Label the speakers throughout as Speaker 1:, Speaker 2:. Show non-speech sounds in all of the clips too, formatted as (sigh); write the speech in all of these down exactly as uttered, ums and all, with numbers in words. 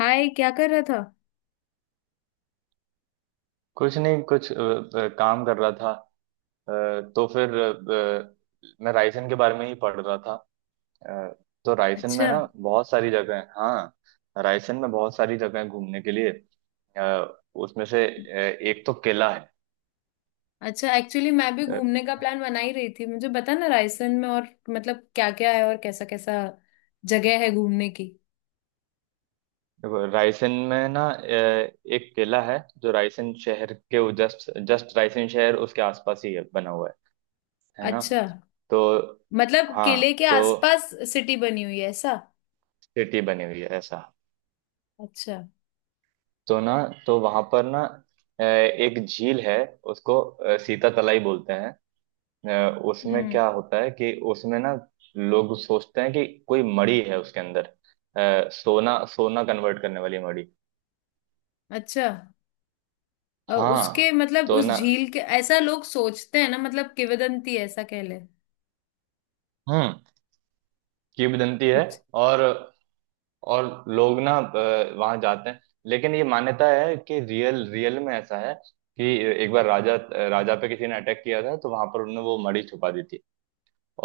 Speaker 1: हाय, क्या कर रहा था?
Speaker 2: कुछ नहीं कुछ अ, अ, काम कर रहा था। अ, तो फिर अ, अ, मैं रायसेन के बारे में ही पढ़ रहा था। अ, तो रायसेन में
Speaker 1: अच्छा,
Speaker 2: ना बहुत सारी जगह है। हाँ, रायसेन में बहुत सारी जगह है घूमने के लिए। अ, उसमें से अ, एक तो किला है।
Speaker 1: अच्छा। एक्चुअली मैं भी
Speaker 2: अ,
Speaker 1: घूमने का प्लान बना ही रही थी। मुझे बता ना, रायसन में और मतलब क्या क्या है और कैसा कैसा जगह है घूमने की।
Speaker 2: देखो, रायसेन में ना अ, एक किला है जो रायसेन शहर के जस्ट जस्ट रायसेन शहर उसके आसपास ही है, बना हुआ है है ना।
Speaker 1: अच्छा।
Speaker 2: तो
Speaker 1: मतलब किले
Speaker 2: हाँ,
Speaker 1: के
Speaker 2: तो
Speaker 1: आसपास सिटी बनी हुई है ऐसा?
Speaker 2: सिटी बनी हुई है ऐसा।
Speaker 1: अच्छा।
Speaker 2: तो ना, तो वहां पर ना अ, एक झील है। उसको अ, सीता तलाई बोलते हैं। अ, उसमें
Speaker 1: हम्म।
Speaker 2: क्या होता है कि उसमें ना लोग सोचते हैं कि कोई मणि है उसके अंदर। अ, सोना सोना कन्वर्ट करने वाली मणि।
Speaker 1: अच्छा। अ, उसके
Speaker 2: हाँ,
Speaker 1: मतलब
Speaker 2: तो
Speaker 1: उस
Speaker 2: ना,
Speaker 1: झील के ऐसा लोग सोचते हैं ना, मतलब किंवदंती है, ऐसा कह ले।
Speaker 2: हम्म, किंवदंती है।
Speaker 1: अच्छा,
Speaker 2: और और लोग ना वहां जाते हैं, लेकिन ये मान्यता है कि रियल रियल में ऐसा है कि एक बार राजा राजा पे किसी ने अटैक किया था, तो वहां पर उन्होंने वो मणि छुपा दी थी।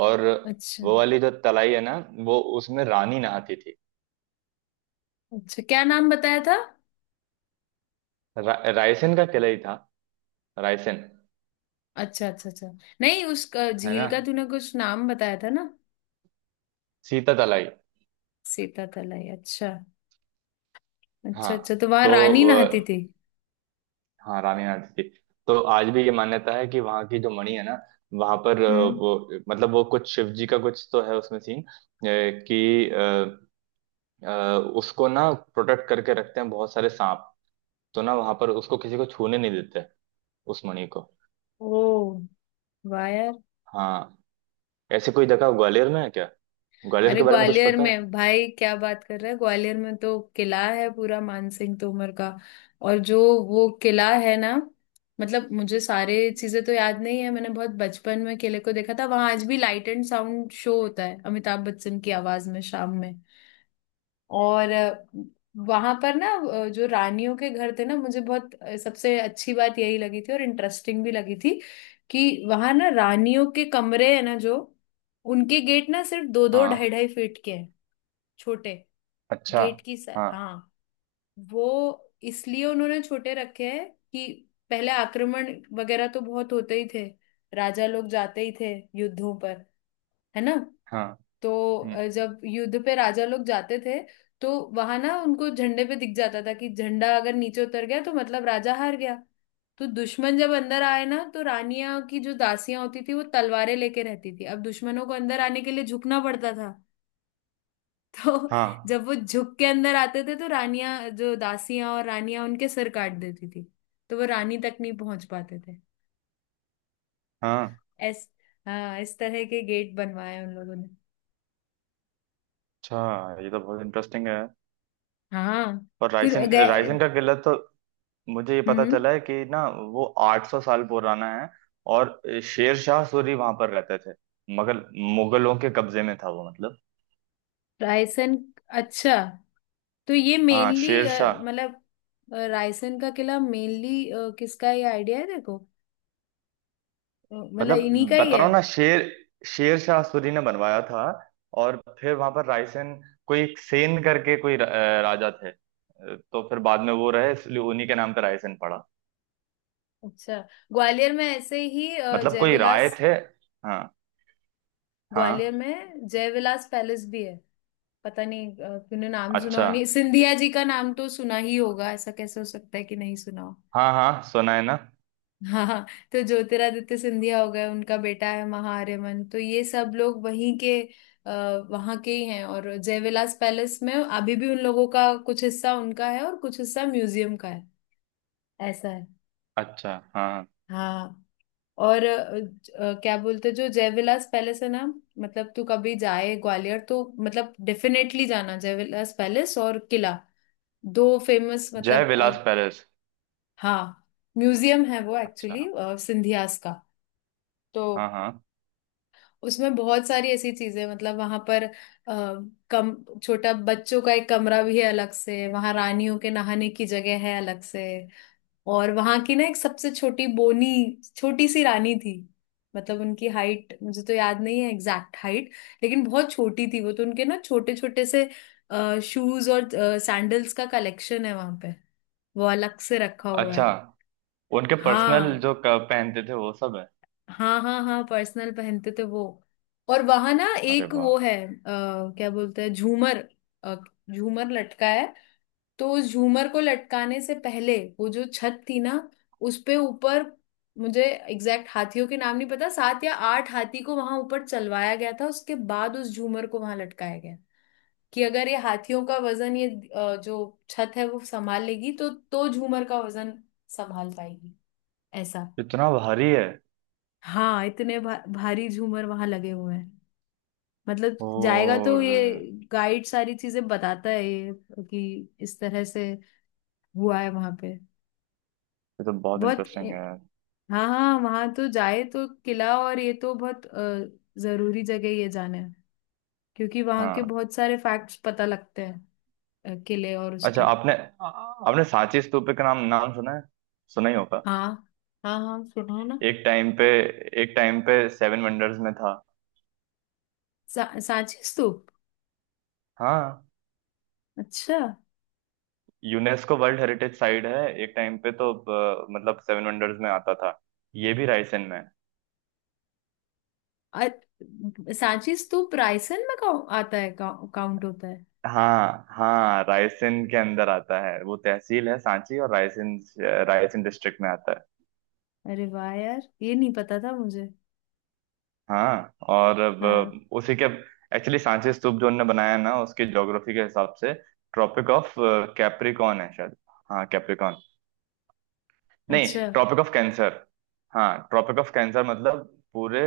Speaker 2: और
Speaker 1: अच्छा,
Speaker 2: वो वाली जो तलाई है ना, वो उसमें रानी नहाती थी।
Speaker 1: अच्छा। क्या नाम बताया था?
Speaker 2: रा, रायसेन का किला ही था, रायसेन।
Speaker 1: अच्छा, अच्छा, अच्छा। नहीं, उस अ,
Speaker 2: है
Speaker 1: झील
Speaker 2: ना।
Speaker 1: का तूने कुछ नाम बताया था ना।
Speaker 2: सीता तलाई।
Speaker 1: सीता तलाई। अच्छा
Speaker 2: हाँ,
Speaker 1: अच्छा, अच्छा। तो वहां
Speaker 2: तो
Speaker 1: रानी नहाती
Speaker 2: अ,
Speaker 1: थी।
Speaker 2: हाँ, रानी नहाती थी। तो आज भी ये मान्यता है कि वहाँ की जो मणि है ना, वहां पर अ,
Speaker 1: हम्म।
Speaker 2: वो मतलब वो कुछ शिव जी का कुछ तो है उसमें सीन, अ, कि अ, अ, उसको ना प्रोटेक्ट करके रखते हैं बहुत सारे सांप। तो ना, वहां पर उसको किसी को छूने नहीं देते, उस मणि को।
Speaker 1: ओ, वाह यार।
Speaker 2: हाँ। ऐसी कोई जगह ग्वालियर में है क्या? ग्वालियर
Speaker 1: अरे,
Speaker 2: के बारे में कुछ
Speaker 1: ग्वालियर
Speaker 2: पता है?
Speaker 1: में? भाई, क्या बात कर रहा है, ग्वालियर में तो किला है पूरा मानसिंह तोमर का। और जो वो किला है ना, मतलब मुझे सारे चीजें तो याद नहीं है, मैंने बहुत बचपन में किले को देखा था। वहां आज भी लाइट एंड साउंड शो होता है अमिताभ बच्चन की आवाज में, शाम में। और वहां पर ना अ, जो रानियों के घर थे ना, मुझे बहुत अ, सबसे अच्छी बात यही लगी थी और इंटरेस्टिंग भी लगी थी कि वहां ना रानियों के कमरे है ना, जो उनके गेट ना सिर्फ दो दो ढाई
Speaker 2: हाँ।
Speaker 1: ढाई फीट के हैं, छोटे।
Speaker 2: अच्छा,
Speaker 1: गेट की सा-
Speaker 2: हाँ
Speaker 1: हाँ, वो इसलिए उन्होंने छोटे रखे हैं कि पहले आक्रमण वगैरह तो बहुत होते ही थे, राजा लोग जाते ही थे युद्धों पर, है ना।
Speaker 2: हाँ,
Speaker 1: तो
Speaker 2: हम्म,
Speaker 1: अ, जब युद्ध पे राजा लोग जाते थे, तो वहां ना उनको झंडे पे दिख जाता था कि झंडा अगर नीचे उतर गया तो मतलब राजा हार गया। तो दुश्मन जब अंदर आए ना, तो रानियां की जो दासियां होती थी वो तलवारें लेके रहती थी। अब दुश्मनों को अंदर आने के लिए झुकना पड़ता था (laughs) तो
Speaker 2: हाँ
Speaker 1: जब वो झुक के अंदर आते थे, तो रानियां, जो दासियां और रानियां, उनके सिर काट देती थी। तो वो रानी तक नहीं पहुंच पाते थे।
Speaker 2: हाँ,
Speaker 1: ऐस, हाँ, इस तरह के गेट बनवाए उन लोगों ने।
Speaker 2: अच्छा, ये तो बहुत इंटरेस्टिंग है।
Speaker 1: हाँ
Speaker 2: और
Speaker 1: तो
Speaker 2: रायसेन
Speaker 1: गए।
Speaker 2: रायसेन का किला तो, मुझे ये
Speaker 1: हम्म,
Speaker 2: पता
Speaker 1: हम्म।
Speaker 2: चला है कि ना, वो आठ सौ साल पुराना है। और शेर शाह सूरी वहां पर रहते थे, मगर मुगलों के कब्जे में था वो, मतलब।
Speaker 1: रायसेन। अच्छा, तो ये
Speaker 2: हाँ,
Speaker 1: मेनली
Speaker 2: शेर शाह।
Speaker 1: मतलब अ, रायसेन का किला मेनली किसका, ये आइडिया है देखो, अ, मतलब इन्हीं
Speaker 2: मतलब
Speaker 1: का ही
Speaker 2: बता
Speaker 1: है।
Speaker 2: रहा हूँ ना शेर शेर शाह सूरी ने बनवाया था। और फिर वहां पर रायसेन कोई एक सेन करके कोई र- अ, राजा थे। अ, तो फिर बाद में वो रहे, इसलिए उन्हीं के नाम पे रायसेन पड़ा।
Speaker 1: अच्छा। ग्वालियर में ऐसे ही अ,
Speaker 2: मतलब कोई रायत
Speaker 1: जयविलास,
Speaker 2: है। हाँ
Speaker 1: ग्वालियर
Speaker 2: हाँ।
Speaker 1: में जयविलास पैलेस भी है। पता नहीं, अ, तूने नाम सुना
Speaker 2: अच्छा,
Speaker 1: हो नहीं, सिंधिया जी का नाम तो सुना ही होगा, ऐसा कैसे हो सकता है कि नहीं सुना हो।
Speaker 2: हाँ हाँ, सुना है ना।
Speaker 1: हाँ, तो ज्योतिरादित्य सिंधिया हो गए, उनका बेटा है महाआर्यमन, तो ये सब लोग वहीं के, आ, वहां के ही हैं। और जयविलास पैलेस में अभी भी उन लोगों का कुछ हिस्सा उनका है और कुछ हिस्सा म्यूजियम का है, ऐसा है।
Speaker 2: अच्छा, हाँ हाँ।
Speaker 1: हाँ और अ, ज- अ, क्या बोलते हैं, जो जयविलास पैलेस है ना, मतलब तू कभी जाए ग्वालियर तो मतलब डेफिनेटली जाना जयविलास पैलेस और किला, दो फेमस
Speaker 2: जय
Speaker 1: मतलब अ,
Speaker 2: विलास पैलेस।
Speaker 1: हाँ म्यूजियम है वो
Speaker 2: अच्छा,
Speaker 1: एक्चुअली, सिंधियास का। तो
Speaker 2: हाँ हाँ।
Speaker 1: उसमें बहुत सारी ऐसी चीजें, मतलब वहां पर आ, कम, छोटा बच्चों का एक कमरा भी है अलग से, वहां रानियों के नहाने की जगह है अलग से। और वहां की ना एक सबसे छोटी, बोनी, छोटी सी रानी थी। मतलब उनकी हाइट मुझे तो याद नहीं है, एग्जैक्ट हाइट, लेकिन बहुत छोटी थी वो। तो उनके ना छोटे छोटे से शूज और सैंडल्स का कलेक्शन है वहां पे, वो अलग से रखा हुआ
Speaker 2: अच्छा,
Speaker 1: है।
Speaker 2: उनके पर्सनल
Speaker 1: हाँ,
Speaker 2: जो क- पहनते थे वो सब है।
Speaker 1: हाँ, हाँ, हाँ, पर्सनल पहनते थे वो। और वहां ना
Speaker 2: अरे
Speaker 1: एक
Speaker 2: वाह,
Speaker 1: वो है आ, क्या बोलते हैं, झूमर, अ, झूमर लटका है। तो उस झूमर को लटकाने से पहले वो जो छत थी ना, उस पे ऊपर, मुझे एग्जैक्ट हाथियों के नाम नहीं पता, सात या आठ हाथी को वहां ऊपर चलवाया गया था, उसके बाद उस झूमर को वहां लटकाया गया। कि अगर ये हाथियों का वजन ये अ, जो छत है वो संभाल लेगी तो तो झूमर का वजन संभाल पाएगी, ऐसा।
Speaker 2: इतना भारी है?
Speaker 1: हाँ, इतने भा, भारी झूमर वहां लगे हुए हैं। मतलब जाएगा तो
Speaker 2: और
Speaker 1: ये गाइड सारी चीजें बताता है ये, कि इस तरह से हुआ है वहां पे।
Speaker 2: ये तो बहुत
Speaker 1: बहुत,
Speaker 2: इंटरेस्टिंग है।
Speaker 1: हाँ, हाँ, वहां तो जाए तो किला और ये तो बहुत अ, जरूरी जगह ये जाना है, क्योंकि वहां के
Speaker 2: हाँ।
Speaker 1: बहुत सारे फैक्ट्स पता लगते हैं, अ, किले और
Speaker 2: अच्छा,
Speaker 1: उसके।
Speaker 2: आपने आपने सांची स्तूप के नाम नाम सुना है? सुना ही होगा।
Speaker 1: हाँ, हाँ, हाँ सुनाओ ना।
Speaker 2: एक टाइम पे एक टाइम पे सेवन वंडर्स में था।
Speaker 1: सा, सांची स्तूप?
Speaker 2: हाँ।
Speaker 1: अच्छा।
Speaker 2: यूनेस्को वर्ल्ड हेरिटेज साइट है, एक टाइम पे तो अ, मतलब सेवन वंडर्स में आता था। ये भी रायसेन में है।
Speaker 1: अ- सांची स्तूप रायसेन में काउ- आता है, काउ- काउंट होता है?
Speaker 2: हाँ हाँ, रायसेन के अंदर आता है। वो तहसील है सांची और रायसेन। रायसेन डिस्ट्रिक्ट में आता है।
Speaker 1: अरे वाह यार, ये नहीं पता था मुझे।
Speaker 2: हाँ और अब
Speaker 1: हाँ।
Speaker 2: उसी के, एक्चुअली सांची स्तूप जो उनने बनाया है ना, उसकी ज्योग्राफी के हिसाब से ट्रॉपिक ऑफ कैप्रिकॉन है शायद। हाँ, कैप्रिकॉन। नहीं,
Speaker 1: अच्छा।
Speaker 2: Tropic of Cancer. हाँ, ट्रॉपिक ऑफ कैंसर, मतलब पूरे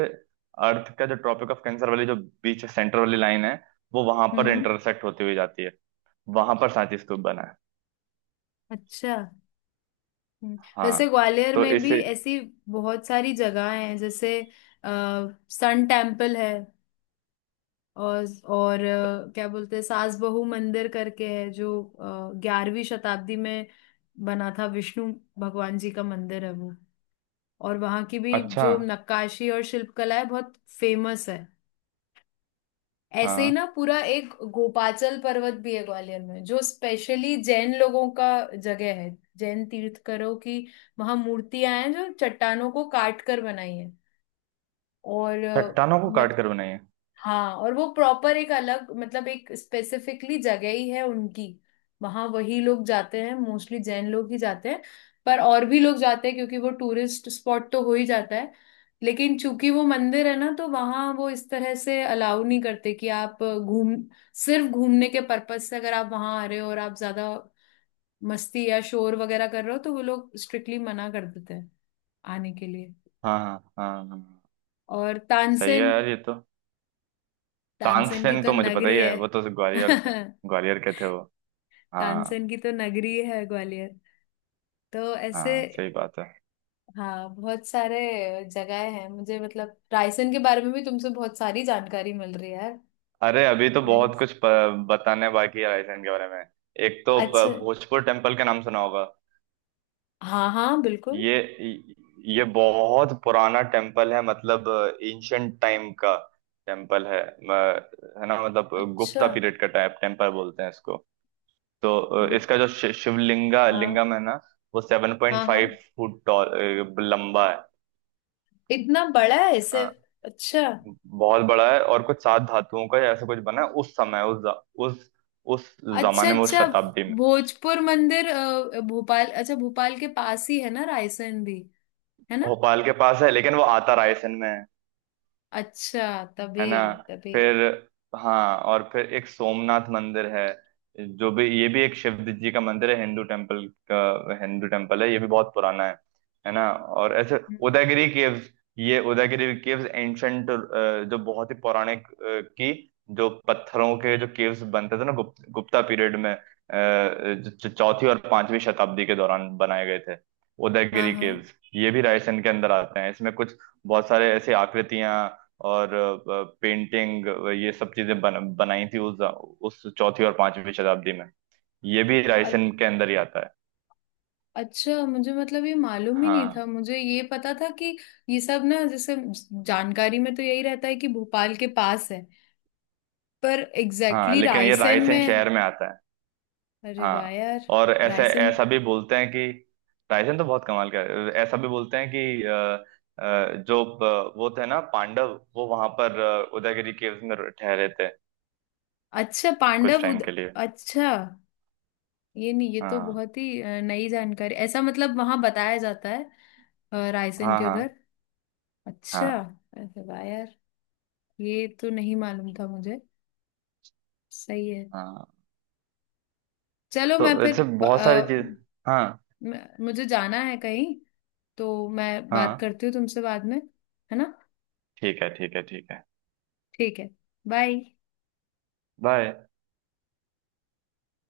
Speaker 2: अर्थ का जो ट्रॉपिक ऑफ कैंसर वाली जो बीच सेंटर वाली लाइन है, वो वहां पर
Speaker 1: हम्म।
Speaker 2: इंटरसेक्ट होती हुई जाती है। वहां पर सांची स्तूप बना है।
Speaker 1: अच्छा। हम्म।
Speaker 2: हाँ,
Speaker 1: वैसे ग्वालियर
Speaker 2: तो
Speaker 1: में भी
Speaker 2: इसे।
Speaker 1: ऐसी बहुत सारी जगह हैं जैसे आ, सन टेम्पल है। और और अ, क्या बोलते हैं, सास बहू मंदिर करके है, जो ग्यारहवीं शताब्दी में बना था। विष्णु भगवान जी का मंदिर है वो। और वहाँ की भी
Speaker 2: अच्छा।
Speaker 1: जो नक्काशी और शिल्पकला है बहुत फेमस है। ऐसे ही
Speaker 2: हाँ,
Speaker 1: ना, पूरा एक गोपाचल पर्वत भी है ग्वालियर में, जो स्पेशली जैन लोगों का जगह है, जैन तीर्थकरों की। वहां मूर्तियां हैं जो चट्टानों को काट कर बनाई है। और
Speaker 2: चट्टानों को
Speaker 1: अ,
Speaker 2: काट कर बनाई है।
Speaker 1: हाँ, और वो प्रॉपर एक अलग मतलब एक स्पेसिफिकली जगह ही है उनकी। वहां वही लोग जाते हैं, मोस्टली जैन लोग ही जाते हैं। पर और भी लोग जाते हैं क्योंकि वो टूरिस्ट स्पॉट तो हो ही जाता है। लेकिन चूंकि वो मंदिर है ना, तो वहां वो इस तरह से अलाउ नहीं करते कि आप घूम, सिर्फ घूमने के पर्पज से अगर आप वहां आ रहे हो, और आप ज्यादा मस्ती या शोर वगैरह कर रहे हो, तो वो लोग स्ट्रिक्टली मना कर देते हैं आने के लिए।
Speaker 2: हाँ हाँ हाँ हाँ,
Speaker 1: और
Speaker 2: सही है
Speaker 1: तानसेन,
Speaker 2: यार ये तो।
Speaker 1: तानसेन की
Speaker 2: तानसेन
Speaker 1: तो
Speaker 2: तो मुझे पता ही
Speaker 1: नगरी है
Speaker 2: है, वो तो ग्वालियर थे,
Speaker 1: (laughs)
Speaker 2: ग्वालियर के थे वो। हाँ
Speaker 1: तानसेन की तो नगरी है ग्वालियर। तो ऐसे,
Speaker 2: हाँ सही बात है।
Speaker 1: हाँ, बहुत सारे जगह हैं। मुझे मतलब रायसेन के बारे में भी तुमसे बहुत सारी जानकारी मिल रही है यार।
Speaker 2: अरे, अभी तो बहुत
Speaker 1: नाइस।
Speaker 2: कुछ प- बताने बाकी है रायसेन के बारे में। एक तो प-
Speaker 1: अच्छा।
Speaker 2: भोजपुर टेम्पल का नाम सुना होगा।
Speaker 1: हाँ, हाँ, बिल्कुल।
Speaker 2: ये ये बहुत पुराना टेम्पल है, मतलब एंशंट टाइम का टेम्पल है, म- है ना, मतलब
Speaker 1: अच्छा।
Speaker 2: गुप्ता पीरियड का टाइप टेम्पल बोलते हैं इसको। तो अ, इसका
Speaker 1: गुप्त।
Speaker 2: जो शि- शिवलिंगा
Speaker 1: हाँ,
Speaker 2: लिंगम है ना, वो सेवन पॉइंट
Speaker 1: हाँ,
Speaker 2: फाइव
Speaker 1: हाँ,
Speaker 2: फुट टॉल लंबा है
Speaker 1: इतना बड़ा है
Speaker 2: है
Speaker 1: इसे?
Speaker 2: ना,
Speaker 1: अच्छा,
Speaker 2: बहुत बड़ा है। और कुछ सात धातुओं का ऐसा कुछ बना है उस समय, उस ज- उस उस
Speaker 1: अच्छा,
Speaker 2: जमाने में, उस
Speaker 1: अच्छा।
Speaker 2: शताब्दी में।
Speaker 1: भोजपुर मंदिर अ, भोपाल, अच्छा भोपाल के पास ही है ना रायसेन भी, है ना।
Speaker 2: भोपाल के पास है, लेकिन वो आता रायसेन में है
Speaker 1: अच्छा
Speaker 2: है
Speaker 1: तभी,
Speaker 2: ना।
Speaker 1: तभी।
Speaker 2: फिर हाँ, और फिर एक सोमनाथ मंदिर है, जो भी ये भी एक शिव जी का मंदिर है, हिंदू टेम्पल का, हिंदू टेम्पल है, ये भी बहुत पुराना है है ना। और ऐसे
Speaker 1: हम्म,
Speaker 2: उदयगिरी केव्स, ये उदयगिरी केव्स एंशंट, जो बहुत ही पौराणिक अ, की, जो पत्थरों के जो केव्स बनते थे ना गुप्त, गुप्ता पीरियड में, अ, जो जो चौथी और पांचवी शताब्दी के दौरान बनाए गए थे,
Speaker 1: हाँ,
Speaker 2: उदयगिरी
Speaker 1: हाँ।
Speaker 2: केव्स ये भी रायसेन के अंदर आते हैं। इसमें कुछ बहुत सारे ऐसी आकृतियां और अ, पेंटिंग, ये सब चीजें बन, बनाई थी उस उस चौथी और पांचवी शताब्दी में। ये भी रायसेन के अंदर ही आता है।
Speaker 1: अच्छा, मुझे मतलब ये मालूम ही नहीं
Speaker 2: हाँ
Speaker 1: था। मुझे ये पता था कि ये सब ना, जैसे जानकारी में तो यही रहता है कि भोपाल के पास है, पर
Speaker 2: हाँ,
Speaker 1: एग्जैक्टली exactly
Speaker 2: लेकिन ये
Speaker 1: रायसेन
Speaker 2: रायसेन
Speaker 1: में।
Speaker 2: शहर में आता है।
Speaker 1: अरे वाह
Speaker 2: हाँ,
Speaker 1: यार।
Speaker 2: और ऐसे
Speaker 1: रायसेन।
Speaker 2: ऐसा भी बोलते हैं कि रायसेन तो बहुत कमाल का है। ऐसा भी बोलते हैं कि अ, अ, जो प- वो थे ना पांडव, वो वहां पर अ, उदयगिरी केव्स में ठहरे थे
Speaker 1: अच्छा,
Speaker 2: कुछ
Speaker 1: पांडव
Speaker 2: टाइम
Speaker 1: उद,
Speaker 2: के लिए।
Speaker 1: अच्छा, ये नहीं, ये तो
Speaker 2: हाँ
Speaker 1: बहुत ही अ, नई जानकारी, ऐसा मतलब वहां बताया जाता है अ, रायसेन
Speaker 2: हाँ
Speaker 1: के
Speaker 2: हाँ
Speaker 1: उधर? अच्छा।
Speaker 2: हाँ
Speaker 1: अरे वाह यार, ये तो नहीं मालूम था मुझे। सही है।
Speaker 2: हाँ,
Speaker 1: चलो,
Speaker 2: तो
Speaker 1: मैं फिर
Speaker 2: ऐसे
Speaker 1: ब-
Speaker 2: बहुत सारी
Speaker 1: अ,
Speaker 2: चीज। हाँ
Speaker 1: म- मुझे जाना है कहीं, तो मैं बात
Speaker 2: हाँ।
Speaker 1: करती हूँ तुमसे बाद में, है ना।
Speaker 2: ठीक है, ठीक है, ठीक है।
Speaker 1: ठीक है। बाय।
Speaker 2: vai।